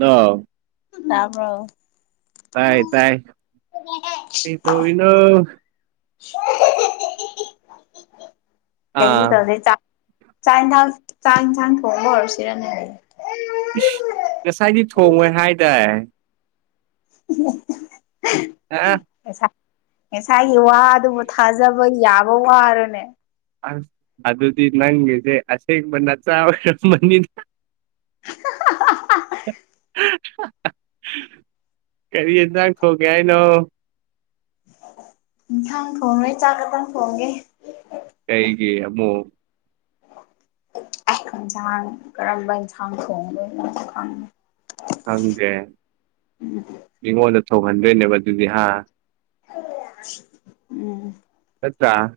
ꯑ ꯇꯕ꯭ꯔꯣ ꯇꯥꯏ ꯇꯥꯏ ꯀꯩꯏꯇꯥꯑꯣꯔꯤꯅꯣ ꯀꯩꯁꯨ ꯑꯥ ꯌꯥꯑꯣꯗꯦ ꯆꯥꯛ ꯌꯦꯟꯁꯥꯡ ꯆꯥꯛ ꯌꯦꯟꯁꯥꯡ ꯊꯣꯡꯕ ꯑꯣꯏꯔꯁꯤꯔꯅꯦꯅꯦ ꯏꯁ ꯉꯁꯥꯏꯗꯤ ꯊꯣꯡꯉꯣꯏ ꯍꯥꯏꯇꯥꯦ ꯎ ꯑ ꯉꯁꯥꯏꯒꯤ ꯋꯥ ꯑꯗꯨꯕꯨ ꯊꯥꯖꯕ ꯌꯥꯕ ꯋꯥꯔꯅꯦ ꯑꯁ ꯑꯗꯨ ꯑꯗꯨꯗꯤ ꯅꯪꯒꯦꯁꯦ ꯑꯁꯦ ꯃ ꯅ ꯆ ꯑ ꯃꯅꯤ [unintelligible] ꯀꯔꯤ ꯌꯦꯟꯖꯡ ꯊꯣꯪꯒꯒꯌꯥꯏ ꯅꯣ ꯏꯟꯁꯥꯡ ꯊꯣꯡꯡꯂꯣꯏ ꯆꯥꯛ ꯈꯛꯇꯪ ꯊꯣꯡꯒꯦ ꯑꯃꯃꯣ ꯏꯟꯁꯥꯡ ꯀꯔꯝꯕꯝꯕ ꯏꯟꯁꯥꯡ ꯊꯣꯡꯕ ꯈ ꯈꯪꯗꯦ ꯃꯤꯉꯣꯟꯗ ꯊꯧꯍꯟꯗꯣꯏꯅꯦꯕ ꯑꯗꯨꯗꯤ ꯍꯥ ꯎꯝ ꯑꯠꯇꯆꯥ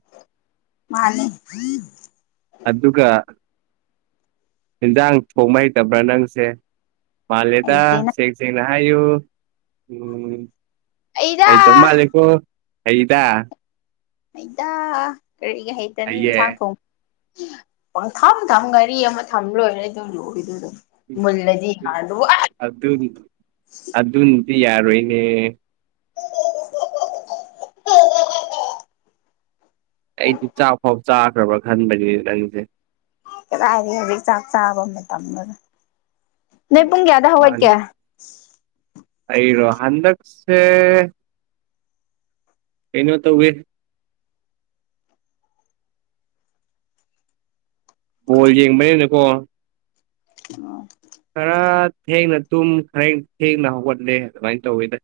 ꯃꯥ ꯑꯗꯨꯗꯨꯒ ꯌꯦꯟꯖꯥꯡ ꯊꯣꯡꯉ ꯍꯩꯇꯕ꯭ꯔꯥ ꯅꯪꯁꯦ ꯃꯥꯜꯂꯦꯗ ꯍꯩꯇꯦ ꯅꯪ ꯁꯦꯡ ꯁꯦꯡꯅ ꯍꯥꯏꯌꯣ ꯎꯝ ꯑꯩꯗꯥ ꯑꯩ ꯇꯣꯝ ꯃꯥꯜꯂ‌ꯦꯀꯣ ꯍꯩꯗ ꯍꯩꯗꯥ ꯀꯔꯤꯒ ꯍꯩꯇꯅꯤ ꯍꯩꯌꯦ ꯏꯟꯁꯥꯡ ꯊꯣꯡ ꯄꯪꯊꯝ ꯊꯝ ꯒꯥꯔꯤ ꯑꯃ ꯊꯝꯂꯣꯏꯔ‌ꯦ ꯗꯨꯝ ꯂꯣꯏꯗꯨꯗ [inaudible] ꯎꯝ ꯃꯨꯜꯂꯗꯤ ꯌꯥꯔꯦ ꯏꯁ ꯑꯗꯨꯕꯨ ꯑ ꯑꯗꯨꯅ ꯑꯗꯨ ꯗꯤ ꯌꯥꯔꯣꯏꯅꯦ ꯑꯩꯗꯤ ꯆꯥꯛꯐꯥꯎ ꯆꯥꯗꯔꯕ ꯈꯟꯕꯒꯤ ꯅꯪꯁ‌ꯦ ꯀꯗꯥꯏꯗꯒꯤ ꯍꯧꯖꯤꯛ ꯆꯥꯛ ꯆꯥꯕ ꯃꯇꯝꯂ ꯅ‌ꯣꯏ ꯄꯨꯡ ꯀꯌꯥꯗ ꯃꯥꯅꯦ ꯍꯥꯎꯒꯠꯀꯦ ꯑꯩꯔꯣ ꯍꯟꯗꯛꯁꯦ ꯀꯩꯅ‌ꯣ ꯇꯧꯋꯦ ꯕꯣꯜ ꯌꯦꯡꯕꯅꯦꯅꯀꯣ ꯑꯣ ꯈꯔ ꯊꯦꯡꯅ ꯇꯨꯝ ꯈꯔ ꯊꯦꯡꯅ ꯍꯧꯒꯠꯂꯦ ꯑꯗꯨꯃꯥꯏꯅ ꯇꯧꯋꯤꯗ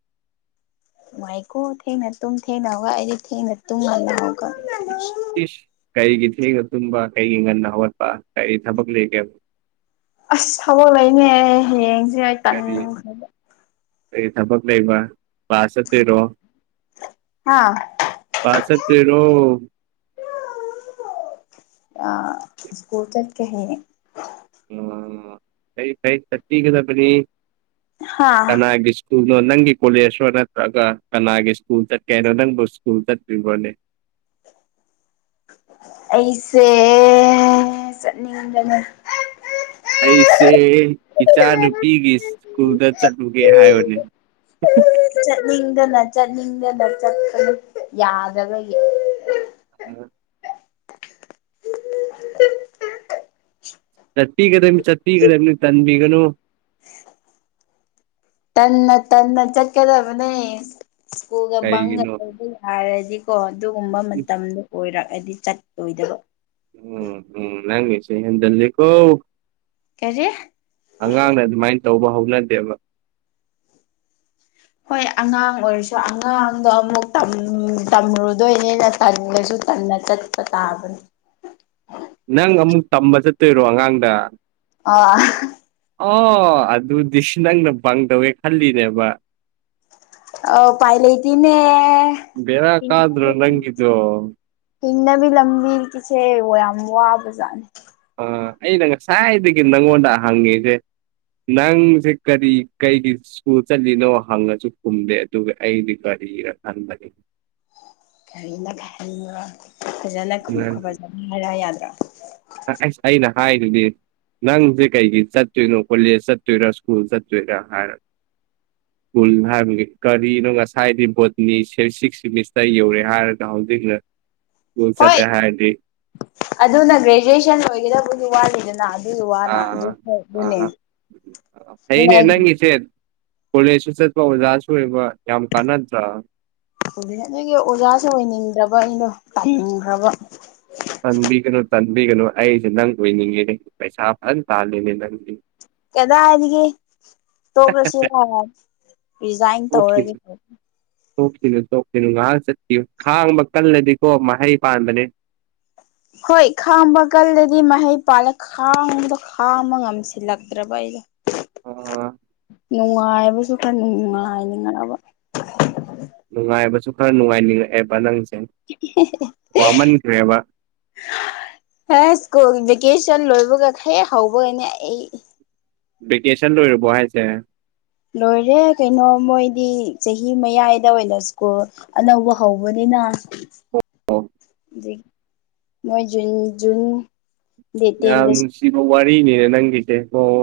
ꯅꯨꯡꯉꯥꯏꯀꯣ ꯊ‌ꯦꯡꯅ ꯇꯨꯝ ꯊ‌ꯦꯡꯅ ꯍꯧꯒꯠ ꯑꯩꯗꯤ ꯊ‌ꯦꯡꯅ ꯇꯨꯝ ꯉꯟꯅ ꯍꯧꯒꯠ ꯏꯁ ꯀꯔꯤꯒꯤ ꯊꯦꯡꯉ ꯇꯨꯝꯕ ꯀꯔꯤꯒꯤ ꯉꯟꯅ ꯍꯧꯒꯠꯄ ꯀꯔꯤ ꯊꯕꯛ ꯂꯩꯒꯦꯕ ꯑꯁ ꯊꯕꯛ ꯂꯩꯅꯦ ꯍꯌꯦꯡꯁꯦ ꯑꯩ ꯇꯟꯈ꯭ꯔꯕ ꯀꯩ ꯊꯕꯛ ꯂꯩꯕ ꯀꯂꯥꯁ ꯆꯠꯄꯩꯔꯣ ꯍꯥ ꯀꯂꯥꯁ ꯆꯠꯄꯤꯔ‌ꯣ ꯑꯥ ꯁꯀꯨꯜ ꯆꯠꯀꯅꯤ ꯑꯣ ꯐꯩ ꯐꯩ ꯆꯠꯄꯤꯒꯗꯅ‌ꯦ ꯍꯥ ꯀꯅꯥꯒꯤ ꯁ꯭ꯀꯨꯜꯅ‌ꯣ ꯅꯪꯒꯤ ꯀꯣꯂꯦꯖ ꯂ‌ꯣ ꯅꯠꯇ꯭ꯔꯒ ꯀꯅꯥꯒꯤ ꯁ꯭ꯀꯨꯜ ꯆꯠꯀꯦ ꯍꯥꯏꯅꯣ ꯅꯪꯕꯨ ꯁ꯭ꯀꯨꯜ ꯆꯠꯄꯔꯤꯕꯣꯅꯦ [inaudible] ꯑꯩꯁꯦ ꯆꯠꯅꯤꯡꯕꯅ ꯑꯩꯁꯦ ꯏꯁꯀꯨꯜꯗ ꯆꯠꯂꯨꯒꯦ ꯍꯥꯏꯔꯨꯅꯦ ꯆꯠꯅꯤꯡꯗꯅ ꯆꯠꯅꯤꯡꯗꯅ ꯆꯠꯄꯅꯤ ꯌꯥꯗꯕꯒꯤ ꯆꯠꯄꯤꯒꯗꯕꯅꯤ ꯆꯠꯄꯤꯒꯗꯕꯅꯤ ꯇꯟꯕꯤꯒꯅꯨ ꯇꯟꯅ ꯇꯟꯅ ꯆꯠꯀꯗꯕꯅꯦ ꯏꯁꯀꯨꯜꯒ ꯕꯪꯪꯒ ꯀꯩꯒꯤꯅꯣ ꯇꯧꯕ ꯌꯥꯔꯗꯤ ꯀꯣ ꯑꯗꯨꯒꯨꯝꯕ ꯏꯁ ꯃꯇꯝꯗ‌ꯣ ꯑꯣꯏꯔꯛꯑꯗꯤ ꯆꯠꯂꯣꯏꯗꯕ ꯎꯝ ꯎꯝ ꯅꯪꯒꯤꯁ‌ꯦ ꯍ‌ꯦꯟꯖꯜꯂꯤ ꯀꯣ ꯀꯔꯤ ꯑꯉꯥꯡꯅ ꯑꯗꯨꯃꯥꯏꯅ ꯇꯧꯕ ꯍꯧꯅꯗꯦꯕ ꯍꯣꯏ ꯑꯉꯥꯡ ꯑꯣꯏꯔꯁꯨ ꯑꯉꯥꯡꯗꯣ ꯑꯃꯨꯛ ꯇꯝ ꯇꯝꯔ‌ꯣꯏꯗꯣꯏꯅꯤꯅ ꯇꯝꯃꯁꯨ ꯉꯟꯅ ꯆꯠꯄ ꯇꯥꯥꯕꯅ‌ꯦ [unintelligible] [inaudible] ꯇꯔꯣ ꯑꯉꯥꯡꯗ ꯑꯥ ꯑ‌ꯣ ꯑꯗꯨꯗꯤ ꯑꯁ ꯅꯪꯅ ꯕꯪ ꯇꯧꯒ‌ꯦ ꯈꯜꯂꯤꯅꯦꯕ ꯑ ꯎꯄꯥꯏ ꯂꯩꯇ‌ꯦꯅꯦ ꯕꯦꯔꯥ ꯀꯥꯗ꯭ꯔꯣ [unintelligible] ꯅꯪꯒꯤꯗꯣ ꯍꯤꯡꯅꯕꯤ ꯂꯝꯕꯤꯒꯤꯁꯦ ꯌꯥꯝ ꯋꯥꯕꯖꯥꯠꯅꯦ ꯑꯥ ꯑꯩꯅ ꯉꯁꯥꯏꯗꯒꯤ ꯅꯪꯉꯣꯟꯗ ꯍꯪꯉꯤꯁꯦ ꯅꯪꯁꯦ ꯀꯔꯤ ꯀꯩꯒꯤ ꯁ꯭ꯀꯨꯜ ꯆꯠꯂꯤꯅꯣ ꯍꯪꯉꯁꯨ ꯈꯨꯝꯗꯦ ꯑꯗꯨꯒ ꯑꯩꯗꯤ ꯀ ꯀꯔꯤꯔꯥ ꯈꯪꯗꯥꯔ‌ꯦ ꯀꯔꯤꯅ‌ꯣꯒ ꯍꯪꯕꯔ‌ꯣ ꯐꯖꯅ ꯈꯨꯝ ꯈꯨꯝꯍꯟ [inaudible] ꯍꯥꯏꯔ ꯌꯥꯗ꯭ꯔ‌ꯣ ꯑꯥ ꯑꯁ ꯑꯩꯅ ꯍꯥꯏꯔꯤꯅ‌ꯦ ꯅꯪꯁꯦ ꯀꯩꯒꯤ ꯆꯠꯇꯨꯏꯅꯣ ꯀꯣꯂ‌ꯦꯖ ꯆꯠꯇꯨꯏꯔ ꯁꯀꯨꯜ ꯆꯠꯇꯨꯏꯔ ꯍꯥꯏꯔ ꯁ꯭ꯀꯨꯜ ꯍꯥꯏꯕꯒꯤ ꯀꯔꯤꯅꯣ ꯉꯁꯥꯏꯗꯤ ꯕꯣꯠꯇꯅꯤ ꯁꯤꯛꯁ ꯁꯤꯃꯤꯁꯇꯔ ꯌꯧꯔꯦ ꯍꯥꯏꯔꯒ ꯍꯧꯖꯤꯛꯅ ꯁ꯭ꯀꯨꯜ ꯍꯣꯏ ꯆꯠꯂꯦ ꯍꯥꯏꯔꯗꯤ ꯑꯗꯨꯅ ꯒ꯭ꯔꯦꯖꯨꯋꯦꯁꯟ ꯂ‌ꯣꯏꯒꯗꯧꯕꯗꯤ ꯋꯥꯠꯂꯤꯗꯅ ꯑꯗꯨ ꯋꯥꯅ ꯑꯗꯨ ꯑꯥ ꯍ‌ꯣꯏ ꯑꯗꯨꯅꯦ ꯑꯥ ꯅ‌ꯣꯏꯅꯩ [inaudible] ꯀ‌ꯣꯂ‌ꯦꯖꯁꯨ ꯆꯠꯄ ꯑꯣꯖꯥꯁꯨ ꯑꯣꯏꯕ ꯌꯥꯝ ꯀꯥꯟꯅꯗꯔꯥ ꯑꯗꯨ ꯅ‌ꯣꯏꯒꯤ ꯑꯣꯖꯥꯁꯨ ꯑꯣꯏꯅꯤꯡꯗ꯭ꯔꯕ ꯑꯩꯗ‌ꯣ ꯇꯟꯈ꯭ꯔꯕ ꯇꯟꯕꯤꯒꯅꯨ ꯇꯟꯕꯤꯒꯅꯨ ꯑꯩꯁꯦ ꯅꯪ ꯑꯣꯏꯅꯤꯡꯉꯦ ꯄꯩꯁꯥ ꯐꯖꯅ ꯇꯥꯜꯂꯤꯅꯦ ꯅꯪꯒꯤ ꯀꯗꯥ ꯍꯥꯏꯔꯤꯦ ꯇꯣꯛꯂꯁꯤꯔ ꯔꯤꯖꯥꯏꯟ ꯑꯣꯀꯦ ꯇꯧꯔꯒꯦ ꯇꯣꯛꯈꯤꯅꯨ ꯇꯣꯛꯁꯤꯅꯨ ꯉꯥꯏꯍꯥꯛ ꯆꯠꯄꯤꯌꯨ ꯈꯥꯡꯕ ꯀꯜꯂꯗꯤꯀꯣ ꯃꯍꯩ ꯄꯥꯟꯕꯅꯦ ꯍꯣꯏ ꯈꯥꯡꯕ ꯀꯜꯗꯗꯤ ꯃꯍꯩ ꯄꯥꯜꯂ ꯈꯥꯡꯕꯗꯣ ꯈꯥꯡꯕ ꯉꯝꯁꯤꯜꯂꯛꯇ꯭ꯔꯕ ꯑꯩ ꯍꯥꯏ ꯑꯣ ꯅꯨꯡꯉꯥꯏꯕꯁꯨ ꯈꯔ ꯅꯨꯡꯉꯥꯏꯅꯤꯡꯉꯕ ꯅꯨꯡꯉꯥꯏꯕꯁꯨ ꯈꯔ ꯅꯨꯡꯉꯥꯏꯅꯤꯡꯉꯛꯑꯦꯕ ꯅꯪ ꯍ ꯁꯀꯣꯜ ꯒꯦꯁ ꯆꯟ ꯂꯣꯏꯕꯒ ꯈꯔꯦꯛ ꯍꯧꯕꯒꯅꯦ ꯑꯩ ꯚꯦꯀꯦꯁꯟ ꯂꯣꯏꯔꯕꯣ ꯍꯥꯏꯁꯦ ꯂꯣꯏꯔꯦ ꯀꯩꯅꯣ ꯃꯣꯏꯗꯤ ꯆꯍꯤ ꯃꯌꯥꯏꯗ ꯑꯣꯏꯅ ꯁ꯭ꯀꯨꯜ ꯑꯅꯧꯕ ꯍꯧꯕꯅꯤ ꯅꯥ ꯑꯣ ꯑꯗꯒꯤ ꯃꯣꯏꯨꯟ ꯖꯨꯟ ꯗꯦꯠ ꯌꯥꯝ ꯇꯦꯟꯗ ꯅꯨꯡꯁꯤꯕ ꯋꯥꯔꯤꯅꯤꯅꯦ ꯅꯪꯒꯤꯁꯦ ꯑꯣ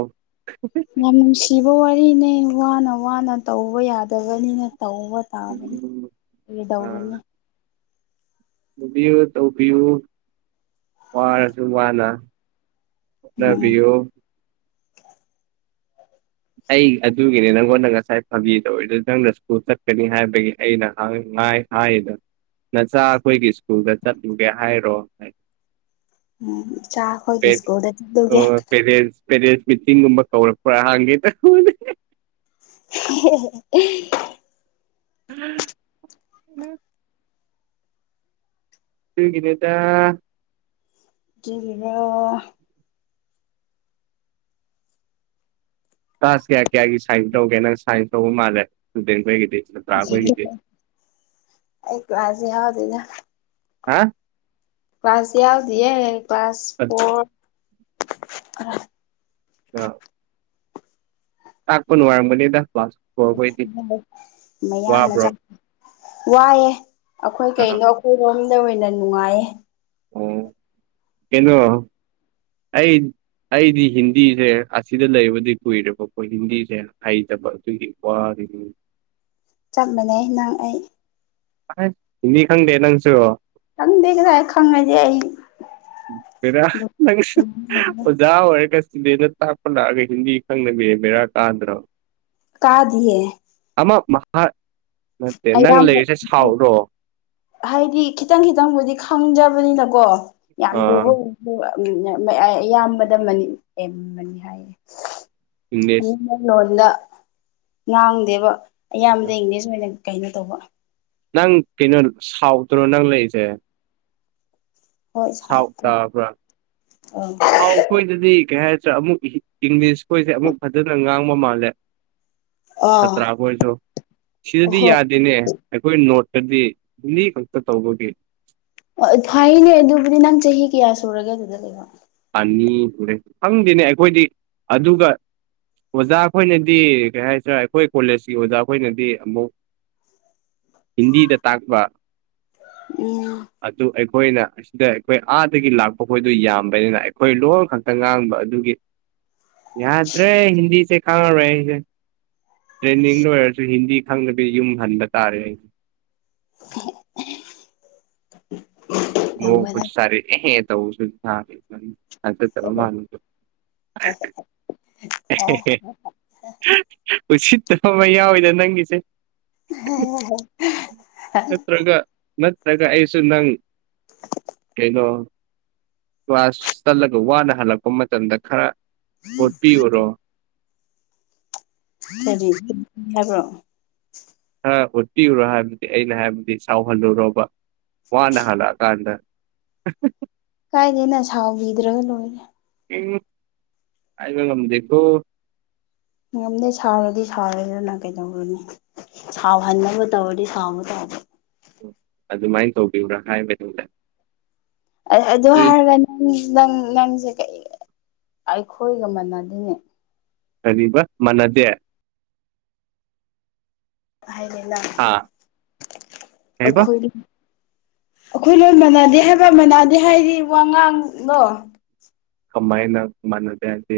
ꯌꯥꯝ ꯅꯨꯡꯁꯤꯕ ꯋꯥꯔꯤꯅꯦ ꯋꯥꯅ ꯋꯥꯅ ꯇꯧꯕ ꯌꯥꯗꯕꯅꯤꯅ ꯇꯧꯕ ꯇꯥꯕꯅꯤ ꯎꯝ ꯀꯩꯗꯧꯔꯨꯅꯤ ꯂꯨꯕꯤꯌꯨ ꯇꯧꯕꯤꯌꯨ ꯋꯥꯔꯁꯨ ꯋꯥꯅ ꯅ ꯎꯝ ꯄꯌꯣ ꯑꯩ ꯑꯗꯨꯒꯤꯅꯤ ꯅꯪꯉꯣꯟꯗ ꯉꯁꯥꯏ ꯐꯥꯕꯤꯗꯧꯔꯤꯗꯨ ꯅꯪꯅ ꯁ꯭ꯀꯨꯜ ꯆꯠꯀꯅꯤ ꯍꯥꯏꯕꯒꯤ ꯑꯩꯅ ꯍꯪꯉ ꯉꯥꯏ ꯍꯥꯏꯗ ꯅꯆꯥ ꯑꯩꯈꯣꯏꯒꯤ ꯁ꯭ꯀꯨꯜꯗ ꯆꯠꯂꯨꯒꯦ ꯍꯥꯏꯔꯣ ꯍꯥꯏ ꯎꯝ ꯏꯆꯥ ꯑꯩꯈꯣꯏꯒꯤ ꯁ꯭ꯀꯨꯜꯗ ꯆꯠꯂꯨꯒꯦ ꯑꯣ ꯄꯦꯔꯦꯟꯁ ꯄꯦꯔꯦꯟꯁ ꯃꯤꯇꯤꯡꯒꯨꯝꯕ ꯀꯧꯔꯛꯄ꯭ꯔꯥꯍꯥꯡꯒꯦ ꯇ [unintelligible] ꯎꯝ ꯎꯝ ꯁꯤꯒꯤꯅꯦꯇ ꯔꯣ ꯀ꯭ꯂꯥꯁ ꯀꯌꯥ ꯀꯌꯥꯒꯤ ꯁꯥꯏꯟꯁ ꯇꯧꯒꯦ ꯅꯪ ꯁꯥꯏꯟꯁ ꯇꯧꯕ ꯃꯥꯜꯂꯦ ꯏꯁꯇꯨꯗꯦꯟ ꯈꯣꯏꯒꯤꯗꯤ ꯁꯥꯇ꯭ꯔ ꯈꯣꯏꯒꯤꯗꯤ ꯑꯩ ꯀ꯭ꯂꯥꯁ ꯌꯥꯗꯗ ꯍꯥ ꯀ꯭ꯂꯥꯁꯁꯤ ꯀ ꯀ꯭ꯂꯥꯁ ꯐ ꯑ ꯇꯥꯥꯛꯄ ꯅꯨꯅꯨꯡ ꯋꯥꯔꯝꯝꯕꯅꯤ ꯗ ꯄꯥꯁ ꯃꯌꯥꯝ ꯑꯃ ꯋꯥꯕ꯭ꯔꯣ ꯆ ꯋꯥꯏꯑꯦ ꯑꯩꯈꯣꯏ ꯑꯥ ꯀꯩꯅꯣ ꯑꯩꯈꯣꯏꯔꯣꯝꯗ ꯑꯣꯏꯅ ꯅꯨꯡꯉꯥꯏꯌꯦ ꯑꯣ ꯀꯩꯅꯣ ꯑꯩ ꯑꯩꯗꯤ ꯍꯤꯟꯗꯤꯁꯦ ꯑꯁꯤꯗ ꯂꯩꯕꯗꯤ ꯀꯨꯏꯔꯦꯕꯀꯣꯏ ꯍꯤꯟꯗꯤꯁꯦ ꯍꯩꯇꯕ ꯑꯗꯨꯒꯤ ꯋꯥ ꯎꯝ ꯆꯞ ꯃꯥꯟꯅꯦꯩ ꯅꯪ ꯑꯩ ꯅꯤ ꯈꯪꯗꯦ ꯅꯪꯁꯨ ꯈꯪꯗꯦ ꯀꯗꯥꯥꯏ ꯈꯪꯉꯁꯦ ꯑꯩ ꯐꯔꯪ ꯌꯥꯔ ꯀꯩꯁ ꯁꯤꯗꯅ ꯇꯥꯛꯄ ꯂꯥꯛꯑꯒ ꯍꯤꯟꯗꯤ ꯈꯪꯅꯕꯤꯔ ꯕꯦꯔꯥ ꯀꯥꯗ꯭ꯔꯣ ꯀꯥꯗꯤꯌꯦ ꯑꯃ ꯅꯠꯇꯦ ꯅꯪ ꯑꯌꯥꯝꯕ ꯂꯩꯔꯤꯁꯦ ꯁꯥꯎꯔꯣ ꯍꯥꯏꯗꯤ ꯈꯤꯇꯪ ꯈꯤꯇꯪꯕꯨꯗꯤ ꯈꯪꯖꯕꯅꯤꯅꯀꯣ ꯌꯥꯝ ꯂꯨꯕ ꯑꯣꯏ ꯎꯝ ꯑꯌꯥꯝꯕꯗ ꯌꯥꯝꯕꯅꯤ ꯍꯥꯏꯌꯦ ꯏꯪꯂꯤꯁ ꯑ ꯂꯣꯟꯗ ꯉꯥꯡꯗꯦꯕ ꯑꯌꯥꯝꯕꯗ ꯏꯪꯂꯤꯁ ꯀꯩꯅꯣ ꯇꯧꯕ ꯅꯪ ꯀꯩꯅꯣ ꯁꯥꯎꯗ꯭ꯔꯣ ꯅꯪ ꯂꯩꯔꯤꯁꯦ ꯍꯣꯏ ꯁꯥꯎ ꯁꯥꯎꯇ꯭ꯔꯦ ꯇꯥꯕ꯭ꯔꯥ ꯑꯥ ꯁꯥꯎꯈꯣꯏꯗꯗꯤ ꯀꯩ ꯍꯥꯏꯦ ꯅ꯭ꯔ ꯑꯃꯨꯛ ꯏꯪꯂꯤꯁ ꯈꯣꯏꯁꯦ ꯑꯃꯨꯛ ꯐꯖꯅ ꯉꯥꯡꯕ ꯃꯥꯜꯂꯦ ꯑꯥ ꯈꯠꯇ꯭ꯔꯥꯈ ꯑꯣꯏꯔꯁꯨ ꯁꯤꯗꯗꯤ ꯍꯣꯏ ꯌꯥꯗꯦꯅꯦ ꯑꯩꯈꯣꯏ ꯅꯣꯠ ꯍꯥꯏꯗꯤ ꯂꯤ ꯈꯛꯇ ꯇꯧꯕꯒꯤꯦ ꯑꯣ ꯊꯅꯦ ꯑꯗꯨꯕꯨꯗꯤ ꯅꯪ ꯆꯍꯤ ꯀꯌꯥ ꯁꯨꯔꯒꯦ ꯑꯗꯨꯗ ꯂꯩꯕꯣ ꯑꯅꯤꯨꯔꯦ ꯈꯪꯗꯦꯅꯦ ꯑꯩꯈꯣꯏꯗꯤ ꯑꯗꯨꯒ ꯑꯣꯖꯥ ꯑꯩꯈꯣꯏꯅꯗꯤ ꯀꯩ ꯍꯥꯏꯁꯤꯔꯥ ꯑꯩꯈꯣꯏ ꯀꯣꯂꯦꯖꯀꯤ ꯑꯣꯖꯥ ꯑꯩꯈꯣꯏꯅꯗꯤ ꯑꯃꯨꯛ ꯍꯤꯟꯗꯤꯗ ꯇꯥꯛꯄ ꯎꯝ ꯑꯗꯨ ꯑꯩꯈꯣꯏꯅ ꯑꯁꯤꯗ ꯑꯩꯈꯣꯏ ꯑꯥꯗꯒꯤ ꯂꯥꯛꯄ ꯈꯣꯏꯗꯨ ꯌꯥꯝꯕꯅꯤꯅ ꯑꯩꯈꯣꯏ ꯂꯣꯟ ꯈꯛꯇ ꯉꯥꯡꯕ ꯑꯗꯨꯒꯤ ꯌꯥꯗ꯭ꯔꯦ ꯍꯤꯟꯗꯤꯁꯦ ꯈꯥꯡꯉꯔꯣꯏ ꯑꯩꯁꯦ ꯇ꯭ꯔꯦꯟꯅꯤꯡ ꯂꯣꯏꯔꯁꯨ ꯍꯤꯟꯗꯤ ꯈꯪꯅꯕꯤ ꯌꯨꯝ ꯍꯟꯕ ꯇꯥꯔꯦ ꯑꯩ [inaudible] ꯂ ꯇꯝꯕ ꯅꯠꯇꯦ ꯁꯔꯦ ꯑꯦꯍ ꯇ ꯊ ꯑꯇ ꯊꯔ ꯃꯥꯅꯗ ꯀꯔꯤ ꯎꯁꯤꯠꯇ ꯑꯃ ꯌꯥꯎꯋꯤꯗ ꯅꯪꯒꯤꯁꯦ ꯅꯠꯇ꯭ꯔꯒ [unintelligible] ꯅꯠꯇ꯭ꯔꯒ ꯑꯩꯁꯨ ꯅꯪ ꯀꯩꯅꯣ ꯀ꯭ꯂꯥꯁ ꯆꯠꯂꯒ ꯋꯥꯅ ꯍꯜꯂꯛꯄ ꯃꯇꯝꯗ ꯈꯔ ꯍꯣꯠꯄꯤꯌꯨꯔꯣ ꯍꯥꯏꯗꯤ ꯍꯥꯏꯕ꯭ꯔꯣ ꯈ ꯎꯠꯄꯤꯔꯨꯔꯣ ꯍꯥꯏꯕꯗꯤ ꯑꯩꯅ ꯍꯥꯏꯕꯗꯤ ꯁꯥꯎꯍꯜꯂꯨꯔꯣꯕ ꯋꯥꯅ ꯍꯜꯂꯛꯑꯀꯥꯟꯗ [unintelligible] ꯀꯥꯏꯗꯦꯅ ꯁꯥꯎꯕꯤꯗ꯭ꯔꯒ ꯂꯣꯏꯔꯦ ꯍꯥꯏꯕꯥ ꯉꯝꯗꯦ ꯀꯣ ꯉꯔꯝꯗꯦ ꯁꯥꯥꯎꯔꯗꯤ ꯁꯥꯥꯎꯔꯦꯗꯅ ꯀꯩꯗꯧꯔꯅꯤ ꯁꯥꯎꯍꯟꯅꯕ ꯇꯧꯕꯗꯤ ꯁꯥꯎꯅ ꯇꯧꯕꯕ ꯑꯗꯨꯃꯥꯏꯅ ꯇꯧꯕꯤꯕ꯭ꯔꯥ ꯍꯥꯏꯕꯗꯨꯗ ꯑꯗꯨ ꯏ ꯍꯥꯏꯒ ꯅꯪ ꯅꯪ ꯅꯪꯁꯦ ꯀꯩ ꯑꯩꯈꯣꯏꯒ ꯃꯅꯗꯅꯦ ꯀꯔꯤꯕ ꯃꯥꯟꯅꯗꯦ ꯍꯥꯏꯅ ꯅꯪ ꯍꯥ ꯀꯩꯕ ꯑꯩꯈꯣꯏꯗꯤ ꯑꯩꯈꯣꯏ ꯂꯣꯏ ꯃꯥꯟꯅꯗꯦ ꯍꯥꯏꯕ ꯃꯥꯟꯅꯗꯦ ꯍꯥꯏꯗꯤ ꯋꯥꯉꯥꯡꯅꯣ ꯀꯃꯥꯏ ꯅ ꯀ ꯃꯥꯅ ꯇꯗꯤ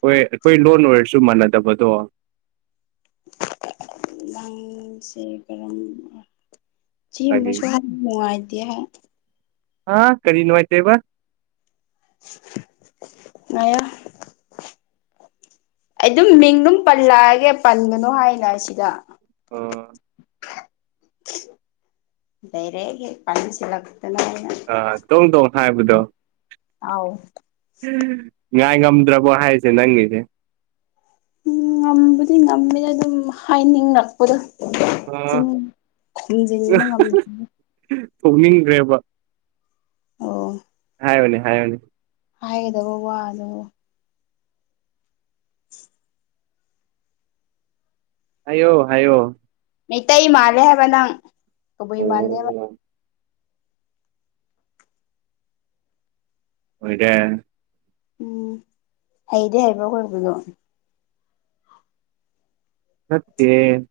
ꯍꯣꯏ ꯑꯩꯈꯣꯏ ꯂꯣꯟ ꯑꯣꯏꯔꯁꯨ ꯃꯥꯟꯅꯗꯕꯗꯣ ꯥꯡꯁꯦ ꯀꯔꯝ ꯀꯔꯤ ꯁꯦꯝꯕꯁꯨ ꯌꯥꯝ ꯅꯨꯡꯉꯥꯏ ꯗ ꯍꯥꯥ ꯀꯔꯤ ꯅꯨꯅꯨꯡꯉꯥꯏꯇꯦꯕ ꯃ ꯑꯩ ꯑꯗꯨꯝ ꯃꯤꯡ ꯑꯗꯨꯝ ꯄꯜꯂꯛꯑꯒꯦ ꯄꯟꯒꯅꯨ ꯍꯥꯏꯅ ꯁꯤꯗ ꯑꯣ ꯗꯤꯔꯦꯛ ꯍꯦꯛ ꯄꯁꯤꯂꯒ ꯑ ꯇꯣꯡ ꯇꯣꯡ ꯊꯥꯏꯕꯗꯣ ꯑꯥꯎ ꯉꯥꯏ ꯉꯝꯗ꯭ꯔꯕꯣ ꯍꯥꯏꯁꯦ ꯅꯪꯉꯁꯦ ꯎꯝ ꯉꯝꯕꯗꯤ ꯉꯝꯃꯦꯗ ꯑꯗꯨꯝ ꯍꯥꯏꯅꯤꯡꯉꯛꯄꯗꯣ ꯆꯤꯟ ꯑ ꯈꯣꯨꯝꯖꯤꯟꯕ ꯉꯝꯗ ꯊꯣꯛꯅꯤꯡꯈ꯭ꯔꯦꯕ ꯑꯣ ꯍꯥꯏꯣꯅꯦ ꯍꯥꯏꯌꯅꯦ ꯍꯥꯏꯒꯗꯧꯕꯣ ꯋꯥꯗ ꯍꯥꯏꯌꯣ ꯍꯥꯏꯌꯣ ꯃꯩꯇꯩ ꯃꯥꯜꯂꯦ ꯍꯥꯏꯕ ꯅꯪ ꯍ ꯀꯕꯨꯏ ꯃꯥꯜꯂꯦꯕ [unintelligible] ꯑꯣꯏꯔꯦ ꯎꯝ ꯍꯩꯗꯤ ꯍꯥꯏꯕ꯭ꯔꯣ ꯀꯕꯗꯣ ꯐꯠꯇꯦ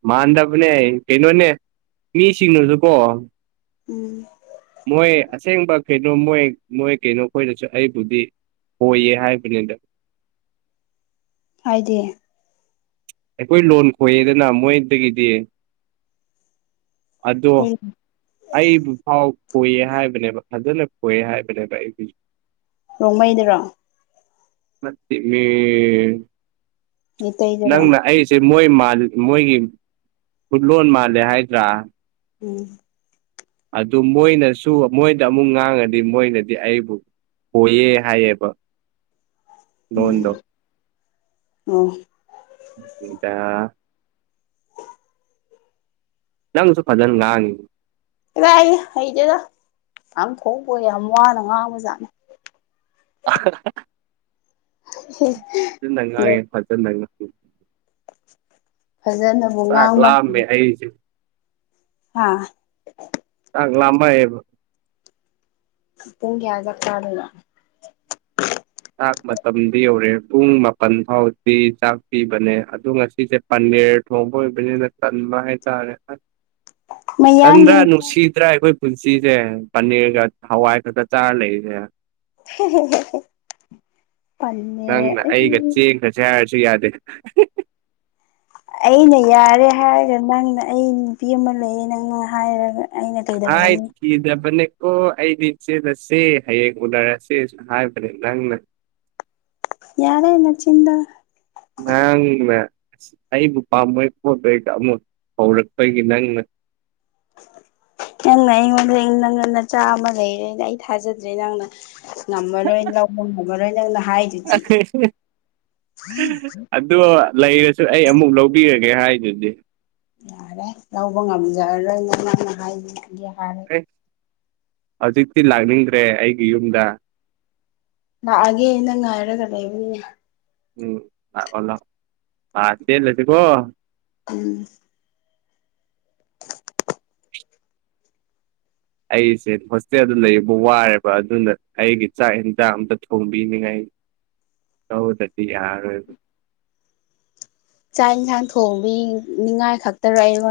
ꯃꯥꯟꯗꯕꯅꯦ ꯀꯩꯅꯣꯅꯦ ꯃꯤꯁꯤꯡꯅꯁꯨꯀꯣ ꯎꯝ ꯃꯣꯏ ꯑꯁꯦꯡꯕ ꯀꯩꯅꯣ ꯃꯣꯏ ꯃꯣꯏ ꯀꯩꯅꯣ ꯑꯩꯈꯣꯏꯗꯁꯨ ꯑꯩꯕꯨꯗꯤ ꯍꯣꯏꯌꯦ ꯍꯥꯏꯕꯅꯤꯗ ꯍꯥꯏꯗꯤ ꯑꯩꯈꯣꯏ ꯂꯣꯟ ꯈꯣꯏꯌꯦꯗꯅ ꯃꯣꯏꯗꯒꯤꯗꯤ ꯑꯗꯣ ꯑꯩꯈꯣꯏ ꯑꯩꯕꯨ ꯐꯥꯎ ꯀꯣꯏꯌꯦ ꯍꯥꯏꯕꯅꯦꯕ ꯑꯗꯨꯂ ꯈꯣꯏ ꯍꯥꯏꯕꯅꯦꯕꯥ ꯅꯣꯡꯃꯩꯗꯔꯣ [unintelligible] ꯃꯤ [unintelligible] ꯇꯩꯗꯔꯣ ꯅꯪꯅ ꯑꯩꯁꯦ ꯃꯣꯏ ꯃꯣꯏꯒꯤ ꯐꯨꯠꯂꯣꯟ ꯃꯥꯜꯂꯦ ꯍꯥꯏꯗ꯭ꯔꯥ ꯎꯝ ꯑꯗꯨ ꯃꯣꯏꯅꯁꯨ ꯃꯣꯏꯗ ꯑꯃꯨꯛ ꯉꯥꯡꯉꯗꯤ ꯃꯣꯏꯅꯗꯤ ꯑꯩꯕꯨ ꯍꯣꯏꯌꯦ ꯍꯥꯏꯌꯦꯕ ꯂꯣꯟꯗꯣ ꯎꯝ ꯑꯣ ꯅꯪꯁꯨ ꯐꯖꯅ ꯂꯅꯤ ꯏꯔꯥꯛꯌꯦ ꯍꯩꯗꯦꯗ ꯌꯥꯝ ꯊꯣꯛꯄ ꯌꯥꯝ ꯋꯥꯅ ꯉꯥꯡꯕꯖꯥꯠꯅꯤ [unintelligible] [inaudible] ꯐꯖꯅꯕꯨ ꯆꯥꯛ ꯉꯥꯡꯕ ꯂꯥꯝꯃꯦ ꯑꯩꯁꯦ ꯍꯥꯥ [unintelligible] ꯂꯝꯕ [unintelligible] ꯊꯨꯡ ꯀ ꯆꯥꯛ ꯆꯥꯗꯣꯏꯕ ꯆꯥꯛ ꯃꯇꯝꯗꯤ ꯌꯧꯔꯦ ꯄꯨꯡ ꯃꯥꯄꯜ ꯐꯥꯎꯗꯤ ꯆꯥꯛ ꯄꯤꯕꯅꯦ ꯑꯗꯣ ꯉꯁꯤꯁꯦ ꯄꯅꯤꯔ ꯊꯣꯡꯕ ꯑꯣꯏꯕꯅꯤꯅ ꯇꯟꯕ ꯍꯥꯏꯇꯥꯔꯦꯟꯗ꯭ꯔꯥ ꯃꯌꯥꯡꯒꯤ ꯅꯨꯡꯁꯤꯗ꯭ꯔꯥ ꯑꯩꯈꯣꯏ ꯄꯨꯟꯁꯤꯁꯦ ꯄꯅꯤꯔꯒ ꯍꯋꯥꯏ ꯈꯛꯇ ꯆꯥꯔ ꯂꯩꯏꯁꯦ [unintelligible] ꯅꯪꯅ ꯑꯩ ꯑꯩꯒ ꯆꯦꯡꯒꯁꯦ ꯍꯥꯏꯔꯁꯨ ꯌꯥꯗꯦ ꯑꯩꯅ ꯌꯥꯔꯦ ꯍꯥꯏꯔꯒ ꯅꯪꯅ ꯑꯩ ꯅꯨꯄꯤ ꯑꯃ ꯂꯩꯑꯦ ꯅꯪꯅ ꯍꯥꯏꯔꯒ ꯑꯩꯅ ꯀꯩꯗꯧꯔꯅꯤ [unintelligible] ꯏꯗꯄꯅꯤꯛ ꯑꯣ ꯑꯩꯗꯤ ꯆꯦꯜꯂꯁꯦ ꯍꯌꯦꯡ ꯎꯅꯔꯁꯦꯁꯨ ꯍꯥꯏꯕꯅꯦ ꯅꯪꯅ ꯌꯥꯔꯦ ꯅꯆꯗ ꯉ ꯑꯩꯕꯨ ꯄꯥꯝꯕꯩ ꯄꯣꯠꯂꯣꯌꯒ ꯑꯃꯨꯛ ꯍꯧꯔꯛꯄꯒꯤ ꯅꯪꯅ ꯅꯪꯅ ꯑꯩꯉꯣꯟꯗ ꯅꯪ ꯉꯟꯅꯆꯥ ꯑꯃ ꯂꯩꯔꯦꯅ ꯑꯩ ꯊꯥꯖꯗ꯭ꯔꯦ ꯅꯪꯅ ꯉꯃꯂꯣꯏ ꯂꯧꯕ [unintelligible] ꯕꯔꯣ [inaudible] [unintelligible] ꯑꯗꯣ ꯂꯩꯔꯁꯨ ꯑꯩ ꯑꯃꯨꯛ ꯂꯧꯕꯤꯔꯒꯦ [inaudible] ꯍꯥꯏꯗꯨꯗꯤ ꯌꯥꯔꯦ ꯂꯧꯕ ꯉꯝꯖꯔꯔꯣꯏ ꯅ ꯅꯅ ꯍꯥꯏꯕꯗꯤ ꯌꯥꯔꯦ ꯑꯦ ꯍꯧꯖꯤꯛꯇꯤ ꯂꯥꯛꯅꯤꯡꯗ꯭ꯔꯦ ꯑꯩꯒꯤ ꯌꯨꯝꯗ ꯂꯥꯛꯑꯒꯦ ꯅꯪ ꯉꯥꯏꯔꯒ ꯂꯩꯕꯅꯤ ꯎꯝꯂꯣꯗꯤꯦ ꯂꯩꯁꯤ ꯀꯣ [unintelligible] ꯎꯝ ꯑꯩꯁꯦ ꯍꯣꯁꯇꯦꯜꯗ ꯂꯩꯕ ꯋꯥꯔꯦꯕ ꯑꯗꯨꯅ ꯑꯩꯒꯤ ꯆꯥꯛ ꯌꯦꯟꯖꯥꯡ ꯑꯝꯇ ꯊꯣꯡꯕꯤꯅꯤꯉꯥꯏ ꯀ ꯊꯖꯤ ꯌꯥꯣꯏ ꯍꯥꯛ ꯌꯦꯟꯁꯥꯡ ꯊꯣꯡꯕꯤ ꯅꯤꯡꯉꯥꯏ ꯈꯛꯇꯔ ꯑꯩꯉ